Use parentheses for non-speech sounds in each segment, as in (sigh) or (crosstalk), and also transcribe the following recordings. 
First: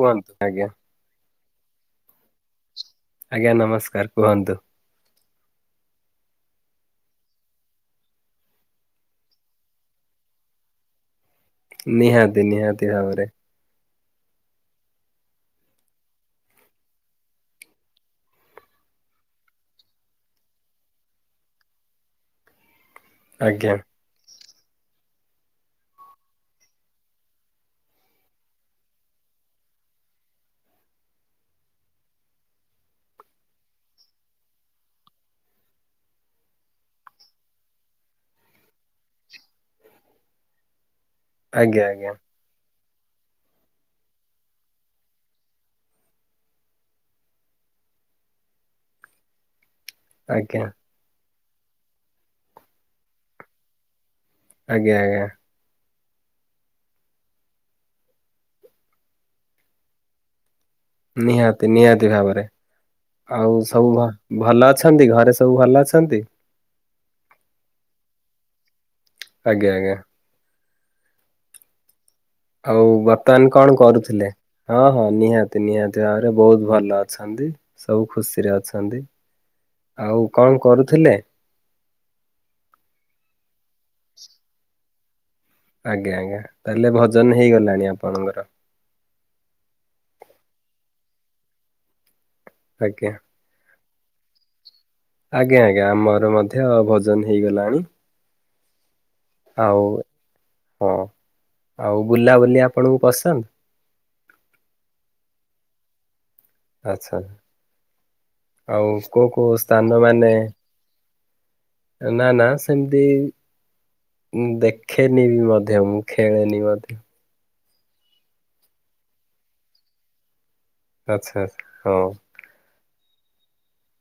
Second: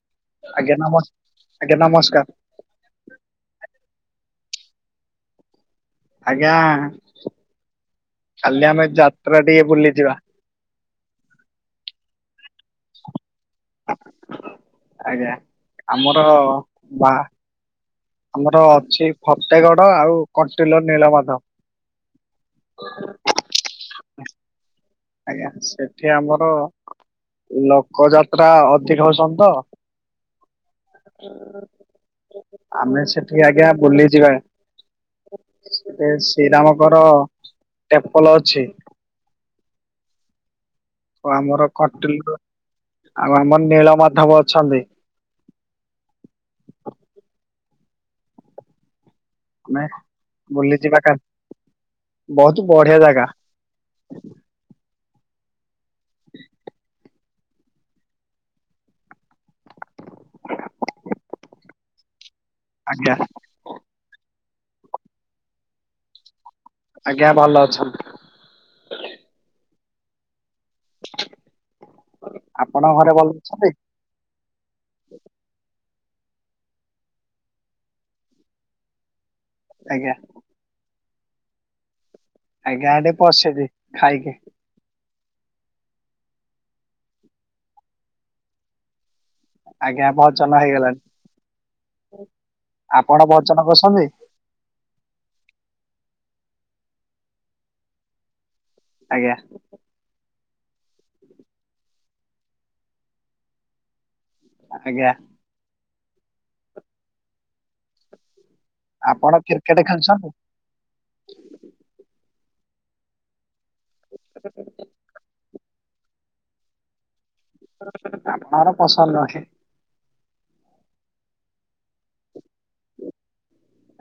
କୁହନ୍ତୁ ଆଜ୍ଞା। ଆଜ୍ଞା ନମସ୍କାର। ଆଜ୍ଞା ନମସ୍କାର କୁହନ୍ତୁ। ଆଜ୍ଞା କାଲି ଆମେ ଯାତ୍ରା ଟିକେ ବୁଲିଯିବା। ନିହାତି ନିହାତି ଭାବରେ। ଆଜ୍ଞା ଆମର ବାହା ଆମର ଅଛି ଫତେଗଡ ଆଉ କଣ୍ଟିଲୋ ନୀଳମାଧବ। ଆଜ୍ଞା। ଆଜ୍ଞା ସେଠି ଆମର ଲୋକ ଯାତ୍ରା ଅଧିକ ହଉଚନ୍ତି ତ। ଆମେ ସେଠିକି ଆଜ୍ଞା ବୁଲି ଯିବା। ସେ ଶ୍ରୀରାମଙ୍କର ଟେମ୍ପଲ ଅଛି। ଆମର ଆଜ୍ଞା ଆଜ୍ଞା କଟିଲର ଆଉ ଆମର ନୀଳ ମାଧବ ଅଛନ୍ତି। ଆଜ୍ଞା ବୁଲିଯିବା (unintelligible) ବହୁତ ବଢିଆ ଜାଗା। ଆଜ୍ଞା ଆଜ୍ଞା। (inaudible) ନିହାତି ନିହାତି ଭାବରେ ଆଜ୍ଞା ଆଉ ସବୁ ଭ ଭଲ ଅଛନ୍ତି, ଘରେ ସବୁ ଭଲ ଅଛନ୍ତି। ଆଜ୍ଞା ଭଲ ଅଛନ୍ତି। ଆଜ୍ଞା ଆଜ୍ଞା। (inaudible) ଆଉ ଆପଣଙ୍କ ଘରେ ଭଲ ବର୍ତ୍ତମାନ ଅଛନ୍ତି କଣ କରୁଥିଲେ? ହଁ ହଁ ନିହାତି ନିହାତି। (unintelligible) ବହୁତ ଭଲ ଅଛନ୍ତି ସବୁ ଖୁସିରେ ଅଛନ୍ତି। ଆଜ୍ଞା। ଆଉ କଣ କରୁଥିଲେ? ଆଜ୍ଞା ଏଟି ପସିଦି ଖାଇକି। ଆଜ୍ଞା ଆଜ୍ଞା ତାହଲେ ଭଜନ ହେଇଗଲାଣି ଆପଣଙ୍କର। ଆଜ୍ଞା ଭଜନ ହେଇଗଲାଣି। ଆଜ୍ଞା। ଆପଣ ଭଜନ କରଛନ୍ତି? ଆଜ୍ଞା ଆଜ୍ଞା ଆମର ମଧ୍ୟ ଭଜନ ହେଇଗଲାଣି। ଆଜ୍ଞା। ଆଉ ହଁ ଆଉ ବୁଲାବୁଲି ଆପଣଙ୍କୁ ପସନ୍ଦ। ଆଜ୍ଞା। ଆଚ୍ଛା। ଆଉ କୋଉ ଆପଣ କୋଉ କ୍ରିକେଟ ସ୍ଥାନ ଖେଳୁଛନ୍ତି ମାନେ ନା ନା। ସେମିତି ଦେଖେନି ବି ମଧ୍ୟ ମୁଁ ଖେଳେନି ମଧ୍ୟ। (unintelligible) ଆଚ୍ଛା ହଁ। (inaudible)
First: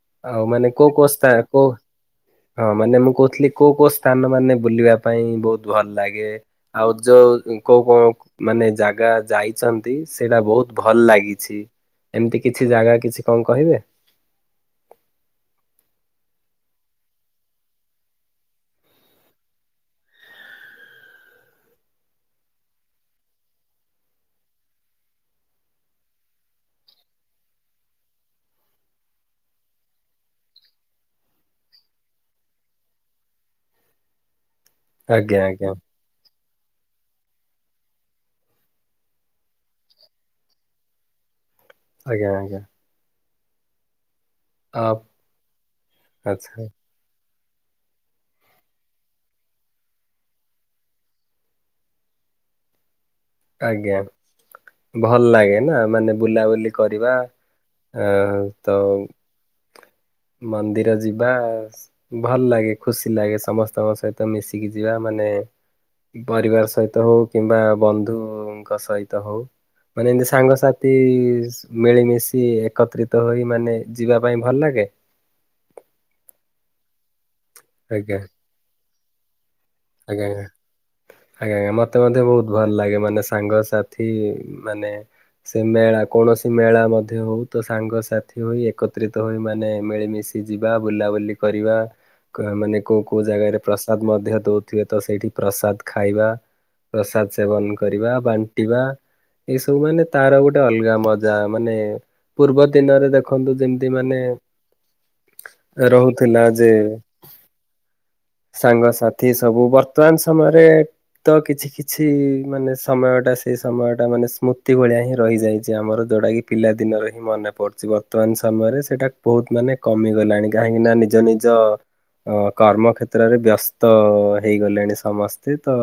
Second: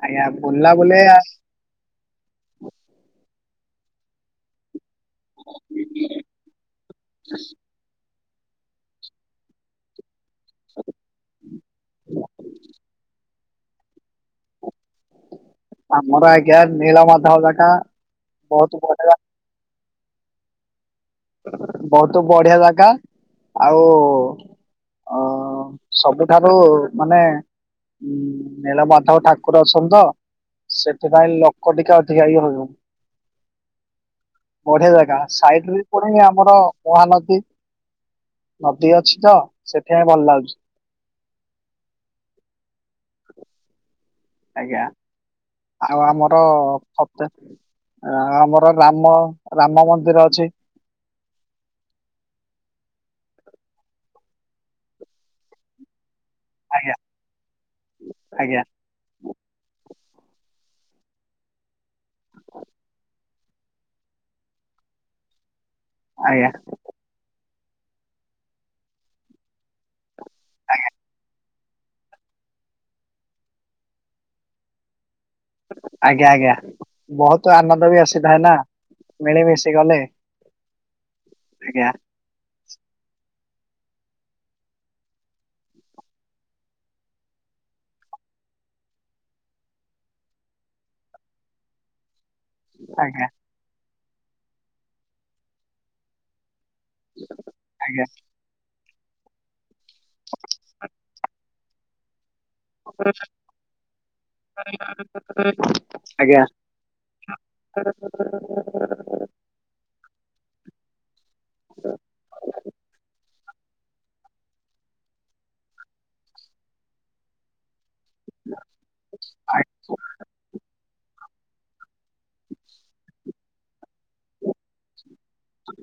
ଆଜ୍ଞା ଆଉ ମାନେ କୋଉ ବୁଲାବୁଲି କୋ ସ୍ଥା କୋଉ ହଁ ମାନେ ମୁଁ କହୁଥିଲି। କୋଉ କୋଉ ସ୍ଥାନ ମାନେ ବୁଲିବା ପାଇଁ ବୋହୁତ ଭଲ ଲାଗେ, ଆଉ ଯୋଉ କୋଉ କଉ ମାନେ ଜାଗା ଯାଇଛନ୍ତି ସେଇଟା ବୋହୁତ ଭଲ ଲାଗିଛି ଏମିତି କିଛି ଜାଗା କିଛି କଣ କହିବେ? ଆମର ଆଜ୍ଞା ନୀଳ ମାଧବ ଜାଗା ବହୁତ ବଢିଆ। ବହୁତ ବଢିଆ ଜାଗା ଆଉ ଅଁ ସବୁଠାରୁ ମାନେ ଉ ନୀଳମାଧବ ଠାକୁର ଅଛନ୍ତି ତ ସେଥିପାଇଁ ଲୋକ ଟିକେ ଅଧିକା ଇଏ ହଉଛନ୍ତି। ବଢିଆ ଜାଗା ଆଜ୍ଞା ସାଇଟ୍ ଆଜ୍ଞା ରେ ଠି ଆମର ମହାନଦୀ ନଦୀ ଅଛି ତ ସେଥିପାଇଁ ଭଲ ଲାଗୁଛି। ଆଜ୍ଞା ଆଜ୍ଞା। ଆଜ୍ଞା ଆ ଆଉ ଆମର ଆଚ୍ଛା ଖତ ଆ ଆମର ରାମ ରାମ ମନ୍ଦିର ଅଛି। ଆଜ୍ଞା ଭଲ ଲାଗେ ନା ମାନେ ବୁଲାବୁଲି ଆଜ୍ଞା କରିବା ଏଁ ଆଜ୍ଞା ତ ମନ୍ଦିର ଯିବା ଭଲ ଲାଗେ ଖୁସି ଲାଗେ ସମସ୍ତଙ୍କ ସହିତ ମିଶିକି ଯିବା ମାନେ ଏ ଆଜ୍ଞା ପରିବାର ସହିତ ହଉ କିମ୍ବା ବନ୍ଧୁଙ୍କ ସହିତ ହଉ ମାନେ ଏମିତି ସାଙ୍ଗସାଥି ମିଳିମିଶି ଏକତ୍ରିତ ହୋଇ ମାନେ ଯିବା ପାଇଁ ଭଲ ଲାଗେ? ଆଜ୍ଞା ଆଜ୍ଞା ବହୁତ ଆନନ୍ଦ ବି ଆଜ୍ଞା ଆସିଥାଏ ନା ମିଳିମିଶି କି ଗଲେ ଆଜ୍ଞା ଆଜ୍ଞା ଆଜ୍ଞା ମତେ ମଧ୍ୟ ବହୁତ ଭଲ ଲାଗେ ମାନେ ସାଙ୍ଗସଥି ମାନେ ସେ ମେଳା କୌଣସି ମେଳା ମଧ୍ୟ ହଉ ତ ସାଙ୍ଗସାଥି ହୋଇ ଏକତ୍ରିତ ହୋଇ ମାନେ ମିଳିମିଶି ଯିବା ବୁଲାବୁଲି କରିବା କ ମାନେ କେଉ କେଉଁ ଆଜ୍ଞା ଜାଗାରେ ପ୍ରସାଦ ମଧ୍ୟ ଦଉଥିବେ ତ ସେଇଠି ପ୍ରସାଦ ଖାଇବା। ପ୍ରସାଦ ସେବନ ଆଜ୍ଞା କରିବା ବାଣ୍ଟିବା ଏସବୁ ସବୁ ମାନେ ତାର ଗୋଟେ ଅଲଗା ମଜା ମାନେ ପୂର୍ବ ଦିନରେ ଦେଖନ୍ତୁ ଯେମିତି ମାନେ ରହୁଥିଲା ଆଜ୍ଞା। ଯେ ସାଙ୍ଗସାଥି ସବୁ ବର୍ତ୍ତମାନ ସମୟରେ ତ କିଛି କିଛି ମାନେ ସମୟଟା ସେ ସେଇ ସମୟଟା ମାନେ ସ୍ମୃତି ଭଳିଆ ହିଁ ରହିଯାଇଛି ଆମର ଯେଉଟା କିି ପିଲାଦିନରେ ହିଁ ମନେ ପଡ଼ୁଛି ବ ବର୍ତ୍ତମାନ ସମୟରେ ସେଇଟା ବହୁତ ଆ- ମାନେ କମିଗଲାଣି କାହିଁକିନା ନିଜ ନିଜ ଅ କର୍ମ କ୍ଷେତ୍ରରେ ବ୍ୟସ୍ତ ହେଇଗଲେଣି ସମସ୍ତେ ତ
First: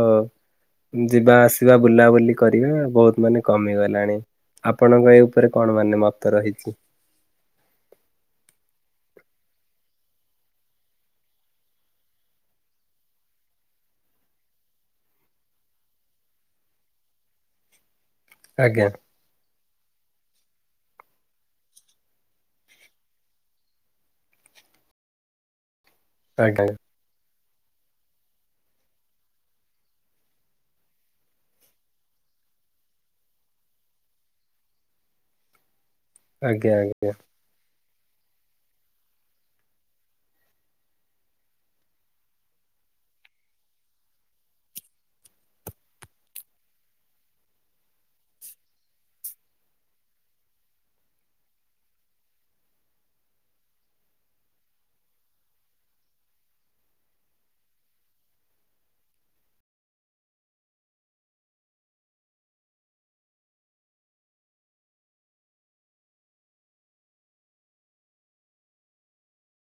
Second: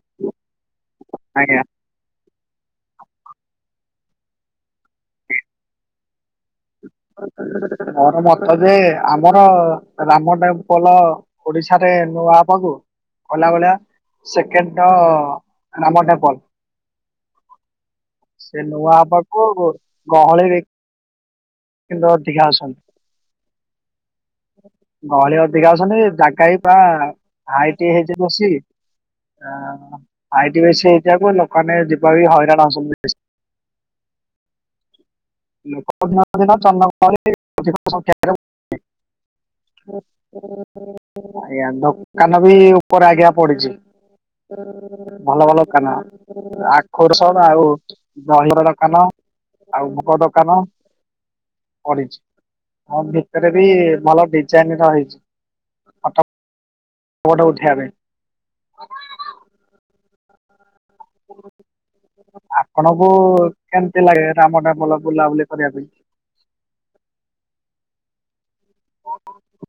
ଯିବା ଆଜ୍ଞା ଆସିବା ବୁଲାବୁଲି କରିବା ବହୁତ ମାନେ କମି ଗଲାଣି ଆପଣଙ୍କ ଏଇ ଉପରେ କଣ ମାନେ ମତ ରହିଛି? ମୋର ମତ ଯେ ଆମ ଆମର ରାମ ଟେମ୍ପଲ୍ ଓଡିଶାରେ ନୂଆ ପାକୁ ଗଲା ଭଳିଆ ସେକେଣ୍ଡ ନାମ ଟେମ୍ପଲ। ସେ ଆଜ୍ଞା ନୂଆ ହବାକୁ ଗହଳି କିନ୍ତୁ ଅଧିକା ଅଛନ୍ତି। ଗହଳି ଅଧିକା ଆସ ମାନେ ଜାଗା ବି ଆଜ୍ଞା ପା ଆଇଟି ହେଇଛି ବସିକି ଆଇଟି ବେଶୀ ହେଇଯିବାକୁ ଲୋକମାନେ ଯିବା ବି ହଇରାଣ ହଉଛନ୍ତି ବେଶି ଲୋକ ଦିନକୁ ଦିନ ଆଜ୍ଞା ଆଜ୍ଞା ଜନଗହଳି ଅଧିକ ସଂଖ୍ୟାରେ ହେଉଥିବେ। ଆଜ୍ଞା ଦୋକାନ ବି ଉପରେ ଆଜ୍ଞା ପଡିଛି। ଭଲ ଭଲ ଦୋକାନ ଆଖୁ ରସ ଆଉ ଦହିବରା ଦୋକାନ। ଆଉ ଭୋଗ ଦୋକାନ। ପଡିଛି। ଆଉ ଭିତରେ ବି ଭଲ ଡିଜାଇନ ର ହେଇଛି। ଫଟ ଫଟ ଉଠେଇବା ପାଇଁ। ଆ ଆପଣଙ୍କୁ କେମତି ଲାଗେ ରାମ ଟେମ୍ପଲ ବୁଲାବୁଲି କରିବା ପାଇଁ? (unintelligible)